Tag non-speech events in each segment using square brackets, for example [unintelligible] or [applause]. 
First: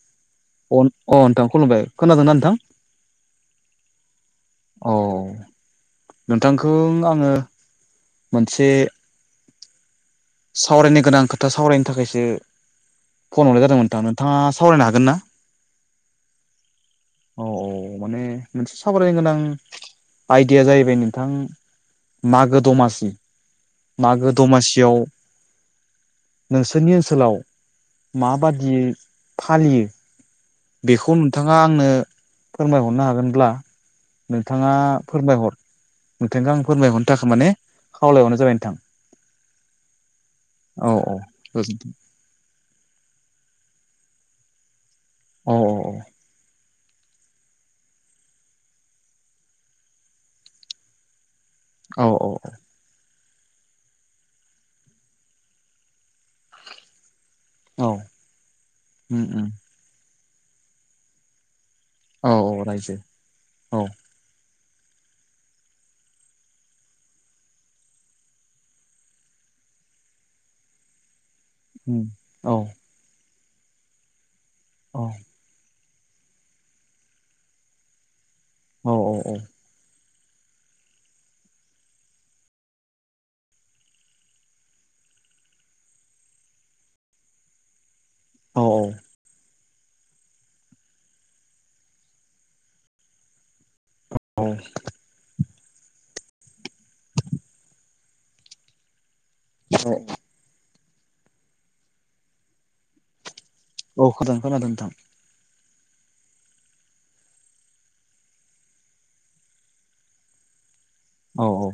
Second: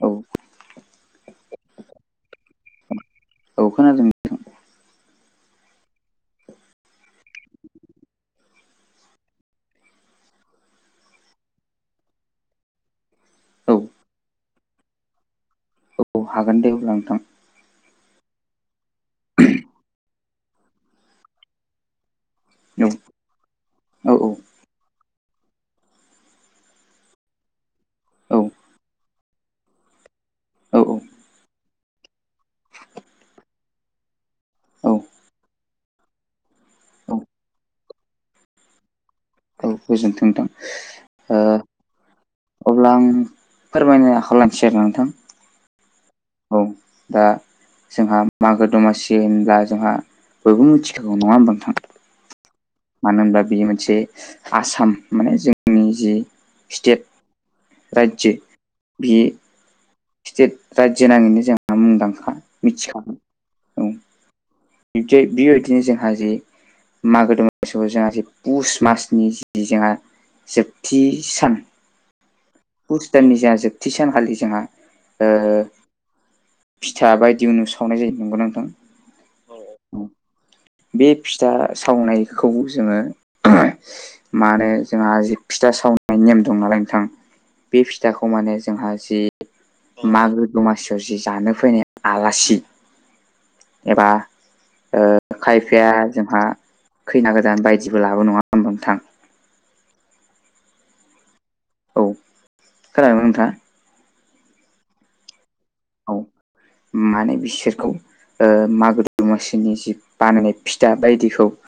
औ अ अ नोंथां खुलुमबाय खोनादोंना नोंथां? औ खोनादों। औ नोंथांखौ आङो मोनसे सावरायनो गोनां खोथा सावरायनो थाखायसो फन हरलाय औ जादोंमोन नोंथां नोंथाङा सावरायनो हागोन ना औ हागोन दे अब्ला नोंथां। औ औ माने मोनसे सावरायनो गोनां आयदिया जाहैबाय नोंथां। मागो औ दमासि औ मागो दमासियाव नोंसोरनि ओनसोलाव औ माबादियै फालियो बेखौ नोंथाङा आंनो फोरमायहरनो हागोनब्ला नोंथाङा औ फोरमायहर नोंथांखौ आं औ फोरमायहरनो थाखाय माने खावलायहरनाय जाबाय नोंथां। औ गोजोन्थों नोंथां औ औ ओ गोजोनथों अब्ला आं फोरमायनो खाथियाव लानिसै आरोना नोंथां औ औ औ दा जोंहा मागो दमासि होनब्ला जोंहा बयबो मिथिखागौ नङा ओमबा नोंथां औ औ मानो होमब्ला बेयो मोनसे आसाम माने जोंनि जि स्टेट औ औ रायजो बे उम उम स्टेट रायजो नाङैनो जोंहा मुंदांखा औ औ रायजो औ बिदिहाय बेबायदिनो जोंहा जे मागो दमासिआव जोंहा पुष मासनि जि जोंहा जोबथि सान औ पुष दाननि जोङा जोबथि सानखालि जोङा अ ओ फिथा बायदि उनु सावनाय जायो नंगोना नोंथां? औ औ औ बे फिथा सावनायखौ जोङो मा होनो जोंहा जि फिथा सावनायनि नेम दं नालाय नोंथां बे फिथाखौ माने औ जोंहा जि मागो दमासियाव जि जानो फैनाय आलासि एबा औ खायफाया जोंहा खैना गोदान बायदिबो लाबो नङा होनथां [inaudible] औ खोनादोंना नोंथाङा। औ खादों खोनादों नोंथां। औ माने बिसोरखौ मागो दमासिनि जि बानायनाय फिथा बायदिखौ औ औ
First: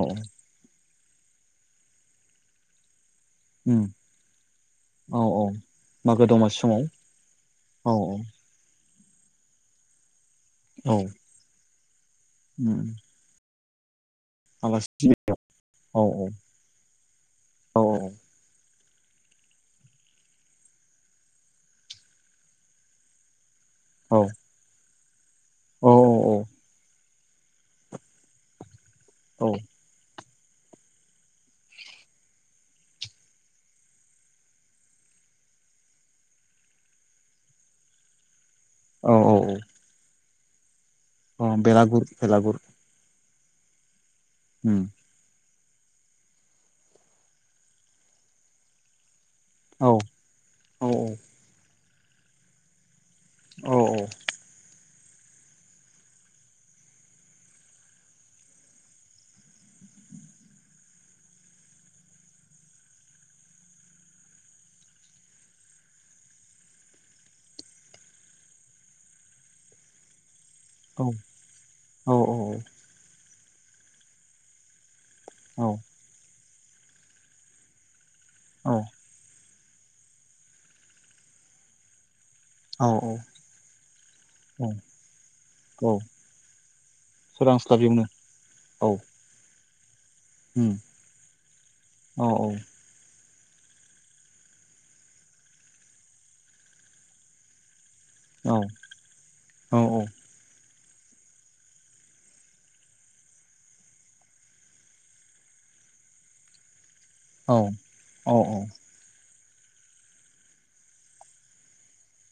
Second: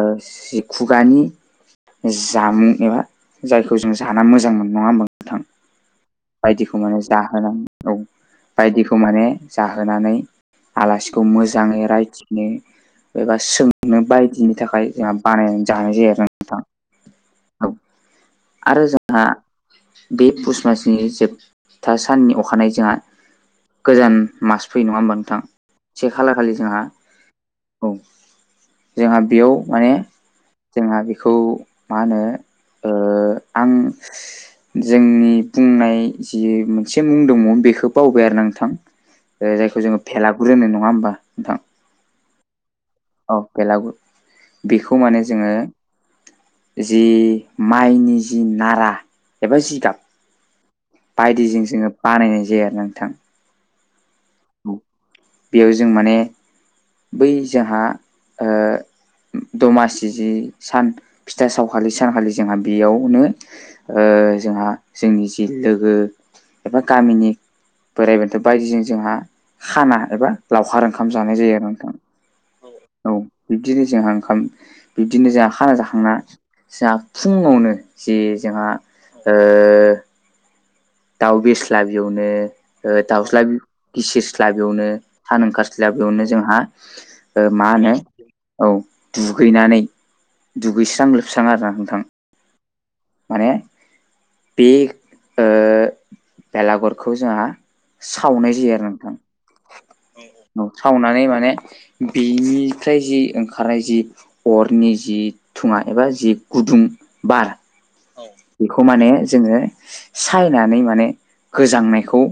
औ जि खुगानि जामुं एबा जायखौ उम जों जा मोजां मोनो नङा औ नोंथां औ मागो दमासि बायदिखौ समाव माने जाहोनानै। औ औ। बायदिखौ माने जाहोनानै औ आलासिखौ मोजाङै रायथिनो उम एबा सोंनो बायदि बिनि थाखाय आलासि जोंहा सिबिनायाव बानायनानै जानाय औ जायो औ आरो ना नोंथां औ आरो जोंहा बे पुस मासनि जोबथा साननि अखानायै जोंहा गोजाम औ मास फैयो नङा होमबा नोंथां औ से खालार खालि जोंहा। औ जोंहा औ बेयाव माने। जोंहा बेखौ मा होनो आं जोंनि बुंनाय जि मोनसे मुं दङ बे बेखौ बावबाय आरो नोंथां औ जायखौ जोङो भेलागुरु होनो नङा होमबा? अ नोंथां बेलागुर बेलागुर औ बेलागुर उम बेखौ माने जोङो। जि माइनि जि नारा एबा औ जिगाब औ बायदिजों जोङो बानायनाय जायो आरो नोंथां। औ औ। बेयाव जों माने बै जोंहा ओ दमासि जि सान फिथा सावखालि सानखालि जोंहा बेयावनो जोंहा जोंनि जि लोगो एबा गामिनि बोराइ बेन्थ' बायदिजों जोंहा खाना एबा लावखार औ ओंखाम जानाय जायो आरो। नोंथां औ औ औ। औ बिब्दिनो जोंहा ओंखाम बिब्दिनो जोंहा खाना जाखांना। जाों फुङावनो जे जोंहा दाउ बेस्ला बेवनो औ दाउस्ला गिसिरस्ला औ बेयावनो सान ओंखारसलि औ बेयावनो जोंहा मा होनो सोरांस्लाबियावनो औ दुगैनानै उम दुगैस्रां लोबस्रां आरो ना नोंथां। औ औ। माने बे बेलागुरखौ जोंहा सावनाय औ जायो आरो नोंथां। औ औ सावनानै माने बिनिफ्राय जि ओंखारनाय जि अरनि जि थुङा एबा जि गुदुं बा औ औ औ बेखौ माने जोङो सायनानै माने गोजांनायखौ।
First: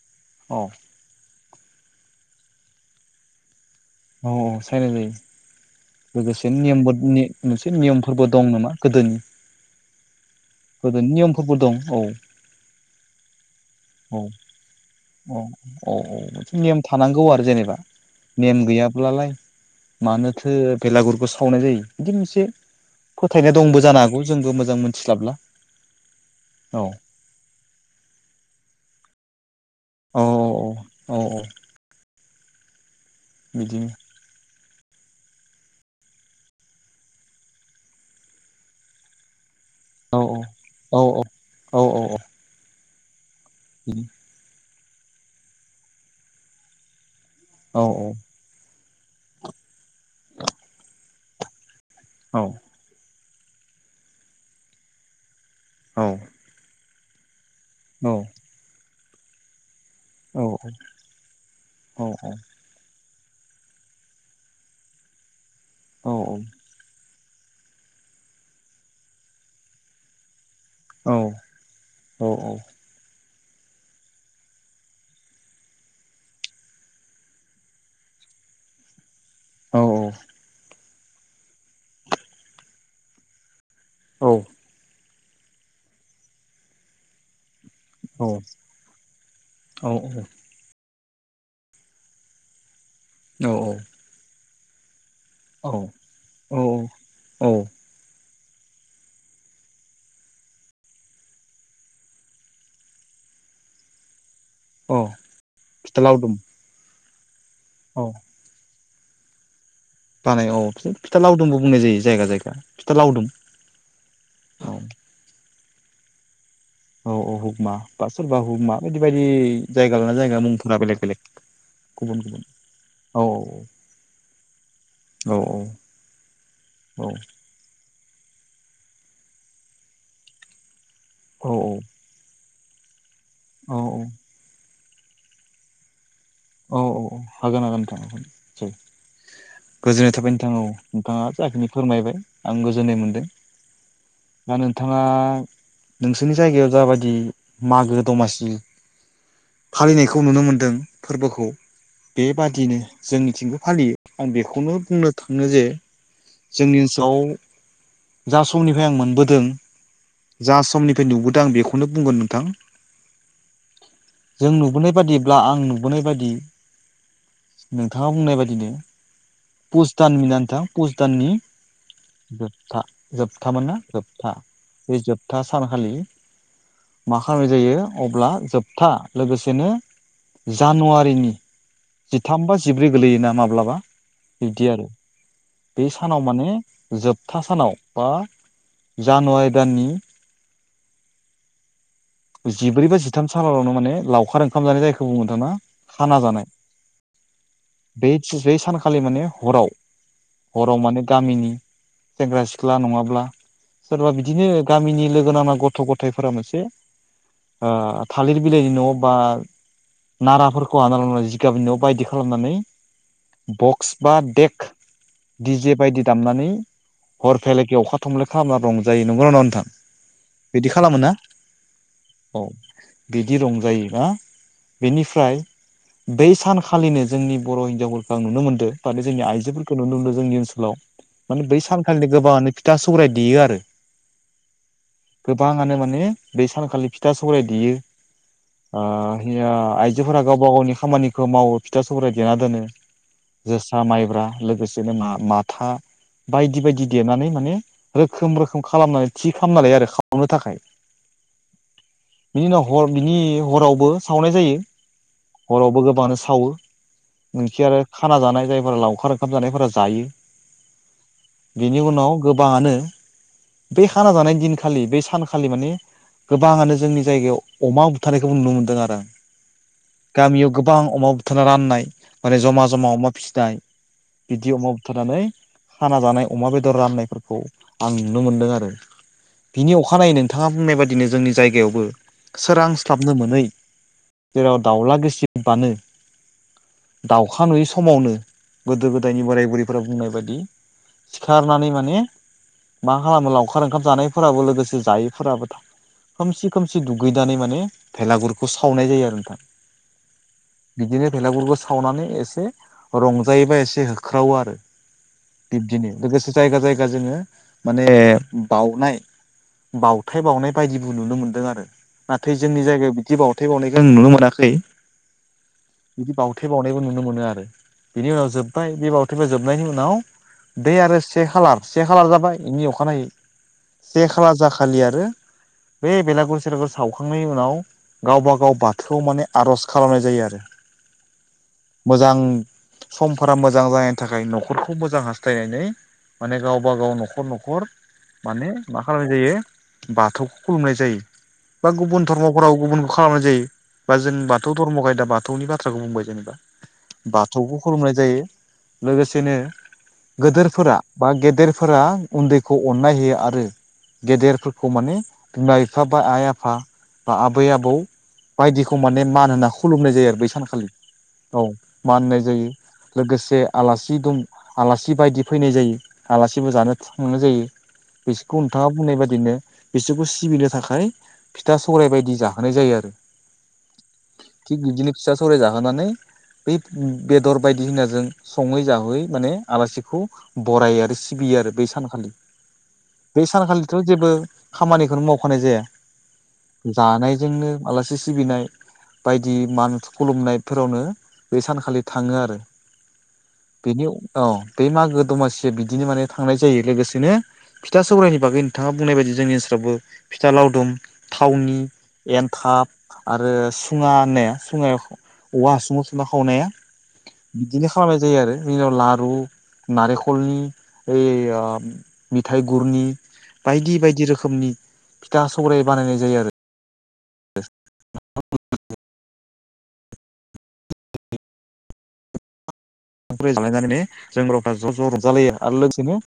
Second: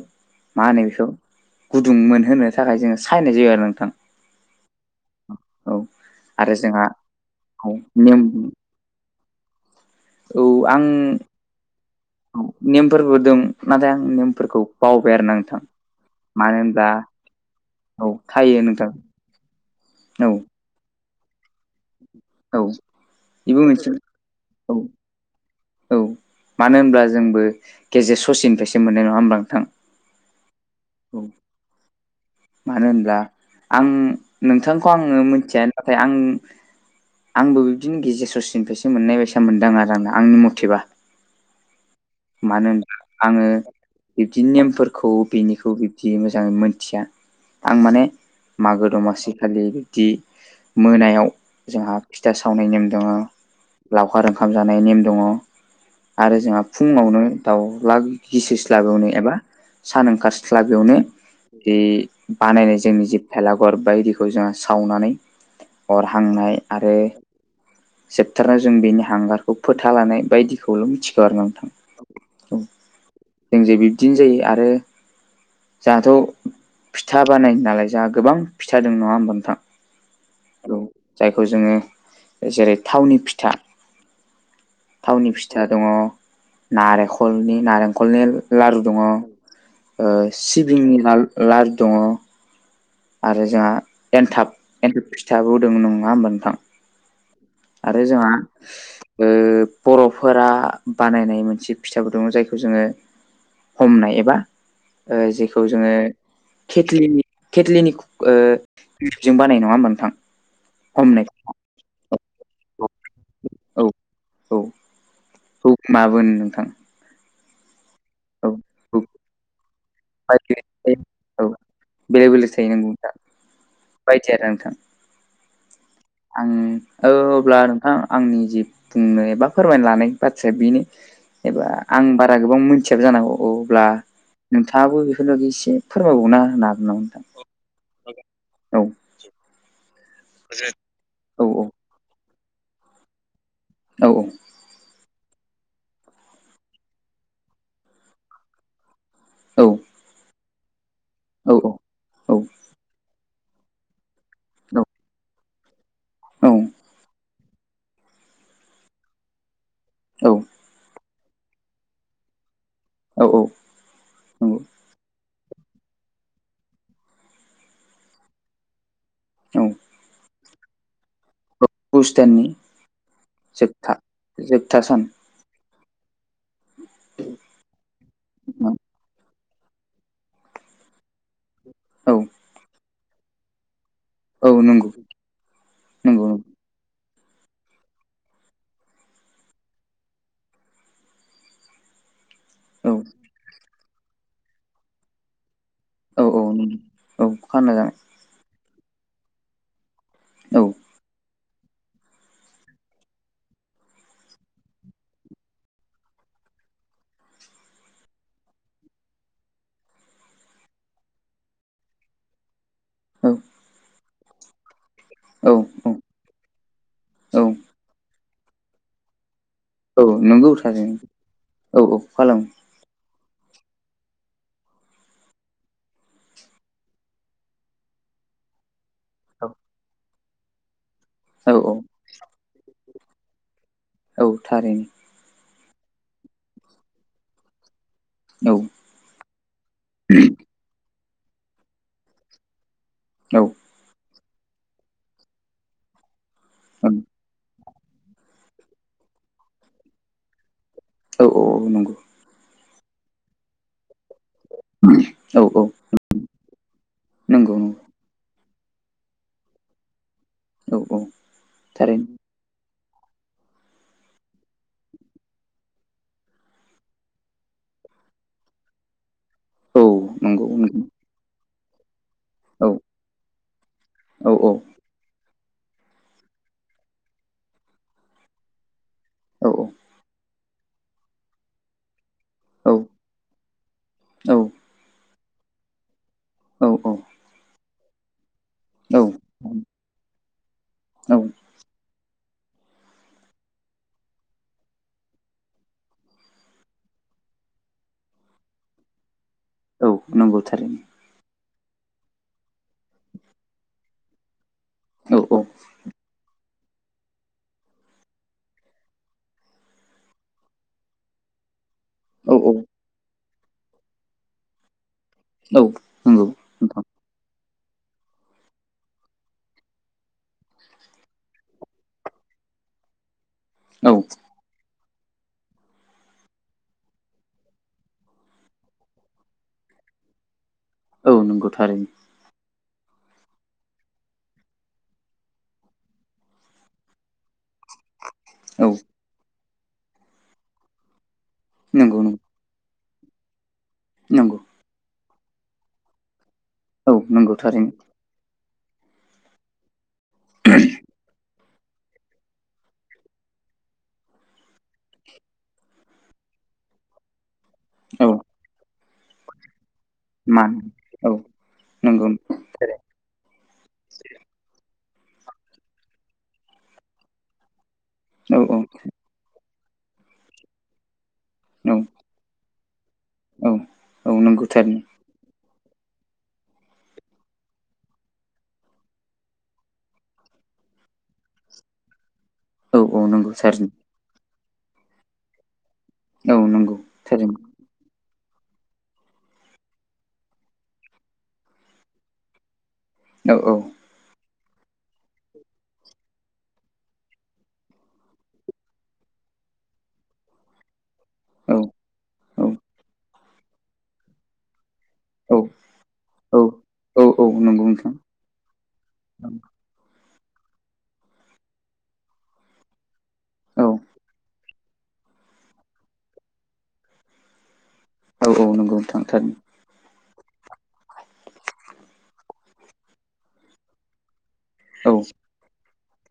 मा औ होनो बेखौ गुदुं मोनहो थाखाय जोङो सायनाय जायो आरो नोंथां। औ औ साइल जायो औ लोगोसे आरो जोंहा नियमबो औ मोनसे नेम नियमफोरबो दं नामा? गोदोनि औ आं गोदोनि नियमफोरबो दं औ नेमफोरबोदों औ औ औ औ मानो निम होनब्ला थानांगौ आरो जेनेबा औ थायो नेम नोंथां गैयाब्लालाय औ मानोथो बेलागुरखौ सावनाय जायो। बिदि मोनसे औ फोथायनाय बेबो दंबो मोनसे जानो हागौ जोंबो औ मोजां मोनथिस्लाबला औ मानो औ होमब्ला जोंबो गेजेर ससेनिफ्रायसो मोननाय नङा होमब्ला नोंथां। औ औ औ औ। मानो होनब्ला आं बिदिनो नोंथांखौ आङो मिथिया नाथाय आं आंबो बिबदिनो गेजेर ससेनिफ्रायसो मोननाय बायसा मोनदां आरो। नो औ आंनि मथेबा औ मानो होनाब्ला आङो बि [inaudible] बिब्दि नेमफोरखौ बिनिखौ बिब्दि मोजाङै मोनथिया। आं औ माने मागो दमासि खालि बिद्बि मोनायाव जाहा फिथा औ सावनाय नेम दङ', लावखार ओंखाम जानाय नेम दङ' औ। आरो जोंहा फुङावनो दाउला औ गिसिस्लाबियावनो एबा सान औ ओंखारस्लाबियावनो दि औ बानायनाय जोंनि जि भेलागर बायदिखौ जोङो सावनानै अर हांनाय आरो सेपटाराव जों बेनि हांगारखौ फोथा लानाय बायदिखौ खौल' मिथिखौ आरो ना नोंथां औ जों जे बिब्दिनो जायो आरो जाहाथ' फिथा बानाय नालाय जाहा गोबां फिथा दों नङा होमबा नोंथां। औ औ औ जायखौ जोङो ओ जेरै थावनि फिथा औ थावनि फिथा दङ' नारेखनि नारेंखलनि औ लारु दङ' ओ औ औ सि सिबिंनि लारू दङ' औ आरो जोंहा एन्थाब एन्थाब फिथाबो औ दङ नङा होमबा नोंथां औ औ औ आरो जोंहा ओ बर'फोरा बानायनाय मोनसे फिथाबो दङ' जायखौ जोङो हमनाय एबा औ ओ जेखौ जोङो फिथा लावदुम खेथ्लिनि खेथ्लिनि औ खु ओ जों बानाय नङा होमबा नोंथां। बानाय औ बिदि फिथा हमनाय लावदुमबो बुंनाय जायो जायगा जायगा फिथा लावदुम। औ औ औ हुगमाबो होनो नोंथां। औ औ हुगमा बा सोरबा औ हुगमा बियदि औ बायदि जायगा लाना जायगा मुंफोरा बेलेग बेलेग गुबुन गुबुन औ औ। बायदिया नांथां। औ औ। आं औ अब्ला थां आंनि जि बुंनो एबा फोरमायनो लानाय बाथ्राया बेनो औ एबा आं बारा गोबां मोनथियाबो जानांगौ अ औ औ अब्ला नोंथाङाबो बेफोरनि बागै एसे फोरमायबावनो हागोन औ नामा औ औ नोंथां हागोन हागोन थां नोसै औ गोजोननाय थाबाय नो बिथां औ नोंथाङा औ जाखिनि फोरमायबाय आं गोजोननाय मोन्दों। औ औ दा नोंथाङा नोंसोरनि जायगायाव जा बादि मागो दमासि औ फालिनायखौ नुनो मोनदों फोरबोखौ औ बेबादियैनो जोंनिथिंबो फालियो। आं बेखौनो बुंनो थाङो जे औ जोंनि ओनसोलाव जा समनिफ्राय आं मोनबोदों औ जा समनिफ्राय नुबोदों आं बेखौनो बुंगोन नोंथां। औ नंगौ जों नुबोनाय बादिब्ला आं न नुबोनाय बायदि नोंथाङा बुंनाय बादिनो औ पुस दान [unintelligible] नोंथां पुस दाननि पुस दाननि जोबथा जोबथामोन ना जोबथा जोबथा बे सान जोबथा जोबथा सानखालि मा खालामनाय जायो अब्ला जोबथा लोगोसेनो जानुवारिनि औ जिथाम बा जिब्रै गोलैयोना माब्लाबा औ बिब्दि आरो नंगौ बे सानाव नंगौ माने जोबथा सानाव बा जानुवारि दाननि जिब्रै नंगौ औ बा जिथाम सानावनो माने लावखार ओंखाम जानाय जायो था खाना औ औ जानाय नंगौ औ खाना जानाय बे बे सानखालि माने हराव औ हराव माने गामिनि सेंग्रा सिख्ला नङाब्ला सोरबा बिदिनो गामिनि लोगो नांना गथ' गथायफोरा मोनसे थालिर बिलाइनि न' बा नाराफोरखौ हाना लानानै जिगाबनि न' बायदि खालामनानै औ बक्स बा देक्क औ दि जे औ बायदि दामनानै हर औ फालागे अखा थमले खालामना रंजायो नंगौना ना नोंथां औ नोंगौ बिदि खालामो ना थारैनो औ औ खालामो बिदि रंजायोबा बेनिफ्राय बै सानखालिनो जोंनि बर' हिनजावफोरखौ आं नुनो मोनदों माने जोंनि औ आइजोफोरखौ नुनो मोनदों जोंनि ओनसोलाव माने औ बै औ सानखालि गोबाङानो फिथा सौराय देयो आरो औ थारैनो गोबाङानो माने बै सानखालि फिथा सौराय देयो औ हया आइजोफोरा गावबा गावनि खामानिखौ मावो फिथा सौराय देना दोनो औ जोसा माइब्रा लोगोसे नों माथा बायदि बायदि ओं देनानै माने रोखोम रोखोम खालामनानै थि खालामना लायो आरो खालामनो थाखाय औ औ औ नंगौ बिनि उनाव हर बिनि हरावबो सावनाय जायो औ औ हरावबो गोबाङानो सावो नंगौ नोंखि आरो नंगौ खाना जानाय जायफोरा लावखार ओंखाम जानायफोरा जायो औ औ बेनि उनाव थारैनो गोबाङानो बे खाना जानाय दिनखालि बे सानखालि माने गोबाङानो जोंनि जायगायाव अमा बुथारनायखौ नुनो मोनदों आरो औ नंगौ गामियाव गोबां नंगौ अमा बुथारना राननाय माने औ जमा जमा अमा फिनाय औ बिदि अमा होबथनानै खाना जानाय अमा बेदर राननायफोरखौ आं नुनो मोनदों आरो औ बिनि अखानायै नोंथाङा बुंनाय बायदिनो जोंनि जायगायावबो औ सोरांस्लाबनो मोनै जेराव दाउला गोसिबानो औ औ दाउखा नुयै समावनो गोदो गोदायनि बोराय औ बुरैफोरा बुंनाय बायदि औ सिखारनानै माने मा खालामो लावखार ओंखाम जानायफोराबो लोगोसे जायैफोराबो थां खोमसि खोमसि दुगैनानै माने भेलागुरखौ सावनाय जायो आरो नोंथां औ नंगौ थारैनो बिदिनो फिलागुरफोरखौ सावनानै एसे रंजायोबा एसे होख्रावो आरो औ बिब्दिनो लोगोसे जायगा जायगा जोङो माने बउनाय बावथाय बावनाय बायदिबो नुनो मोनदों आरो औ नाथाय औ जोंनि जायगायाव बिदि बावथाय बावनायखौ नुनो मोनाखै औ बिदि नंगौ बावथे नोंथां बावनायबो नुनो मोनो आरो बिनि उनाव जोब्बाय बे बावथिफ जोबनायनि उनाव बे आरो से खालार से खालार जाबाय बेनि अखानायै औ से खाला जाखालि आरो बे बेलागुर सेलागुर सावखांनायनि उनाव गावबा गाव बाथौआव माने आर'ज खालामनाय जायो आरो औ नंगौ थारैनो मोजां समफोरा मोजां जानायनि थाखाय न'खरखौ मोजां हास्थायनानै माने गावबा गाव न'खर न'खर माने औ मा खालामनाय जायो बाथौखौ खुलुमनाय जायो बा नंगौ गुबुन नंगौ धर्माव हराव गुबुनखौ खालामनाय जायो बा जों नंगौ बाथौ धर्म खायदा बाथौनि बाथ्राखौ बुंबाय जेनेबा औ नंगौ बाथौखौ थारैनो खुलुमनाय जायो लोगोसेनो गेदेरफोरा बा गेदेरफोरा उन्दैखौ अननाय होयो आरो गेदेरफोरखौ माने बिमा बिफा बा आइ आफा बा आबै आबौ औ बायदिखौ माने मान होना खुलुमनाय जायो आरो बै मान सानखालि औ मा नंगौ होननाय जायो लोगोसे आलासि दं आलासि बायदि फैनाय जायो आलासिबो जानो थांनाय जायो। औ बिसोरखौ औ नोंथाङा बुंनाय बाददिनो बिसोरखौ सिबिनो थाखाय फिथा औ सराय बायदि जाहोनाय जायो आरो औ औ नंगौ थिग थारैनो बिदिनो फिसा सौराय जाहोनानै बै बेदर बायदि होनना जों सङै जाहोयै माने आलासिखौ बरायो आरो सिबियो आरो बै सानखालि औ औ बे नंगौ थारैनो सानखालिथ' जेबो खामानिखौनो मावखानाय जाया। औ नंगौ थारैनो जानायजोंनो मालासे सिबिनाय बायदि मान खुलुमनायफोरावनो बे सानखालि थाङो आरो औ औ। बेनि औ बे मागो दमासिया बिदिनो माने थांनाय जायो लोगोसेनो फिथा सौरायनि बागै नोंथाङा बुंनाय बायदि जोंनि ओनसोलावबो फिथा लावदुम औ थावनि एन्थाब आरो सुङा ने सुङायाव औ औवा हासुङाव संना खावनाया औ औ नंगौ बिदिनो नोंथां खालामनाय जायो आरो बिनिनाव लारु नारेंखलनि ओइ मिथाइ गुरनि औ बायदि बायदि रोखोमनि फिथा सौराय बानायनाय जायो आरो औ औ नंगौ थांथार। सख्रि जालायनानै जों रावफ्रा ज' ज' रजालायो आरो लोगोसेनो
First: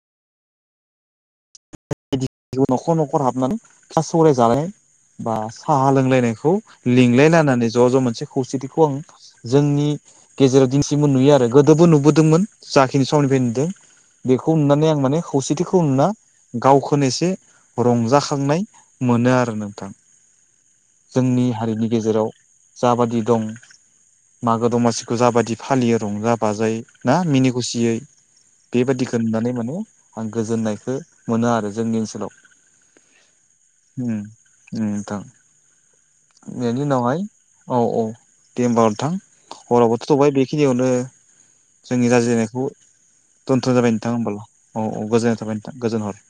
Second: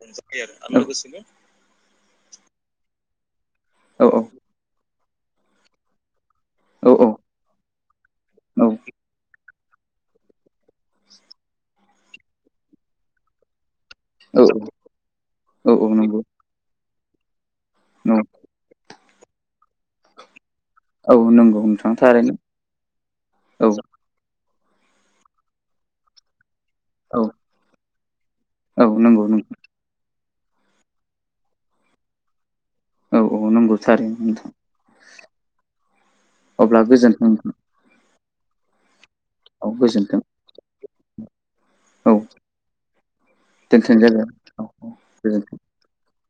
आला गोसिनो [unintelligible] बाय न'खर न'खर हाबनानै थ सौराय औ जानाय बा साहा लोंलायनायखौ लिंलायनानानै ज' ज' मोनसे खौसेथिखौ आं जोंनि गेजेराव दिनसिमबो नुयो आरो गोदोबो नुबोदोंमोन जाखिनि समनिफ्राय नुदों। औ बेखौ नुनानै आं माने खौसेथिखौ औ नुना नंगौ गावखौनो एसे रंजाखांनाय मोनो आरो नों औ जोंनि नंगौ हारिनि नोंथां थारैनो गेजेराव जाबादि दं। औ मागो दमासिखौ जाबायदि फालियो रंजा बाजायै ना औ मिनि खुसियै औ बेबायादिखौ नंगौ नुनानै माने आं गोजोननायखौ मोनो आरो जोंनि ओनसोलाव नोंथां औ नंगौ थारैनो उम नोंथां उम नोंथां। अब्ला बेनि उनावहाय गोजोन्थों नोंथां औ औ दे होमबा नोंथां औ हरावथ' गोजोन्थों थाय बेखिनियावनो जोंनि औ रायज्लायनायखौ दोनथ्र'न जाबाय नोंथां होमबाल औ औ गोजोननाय थाबाय नोंथां गोजोन हर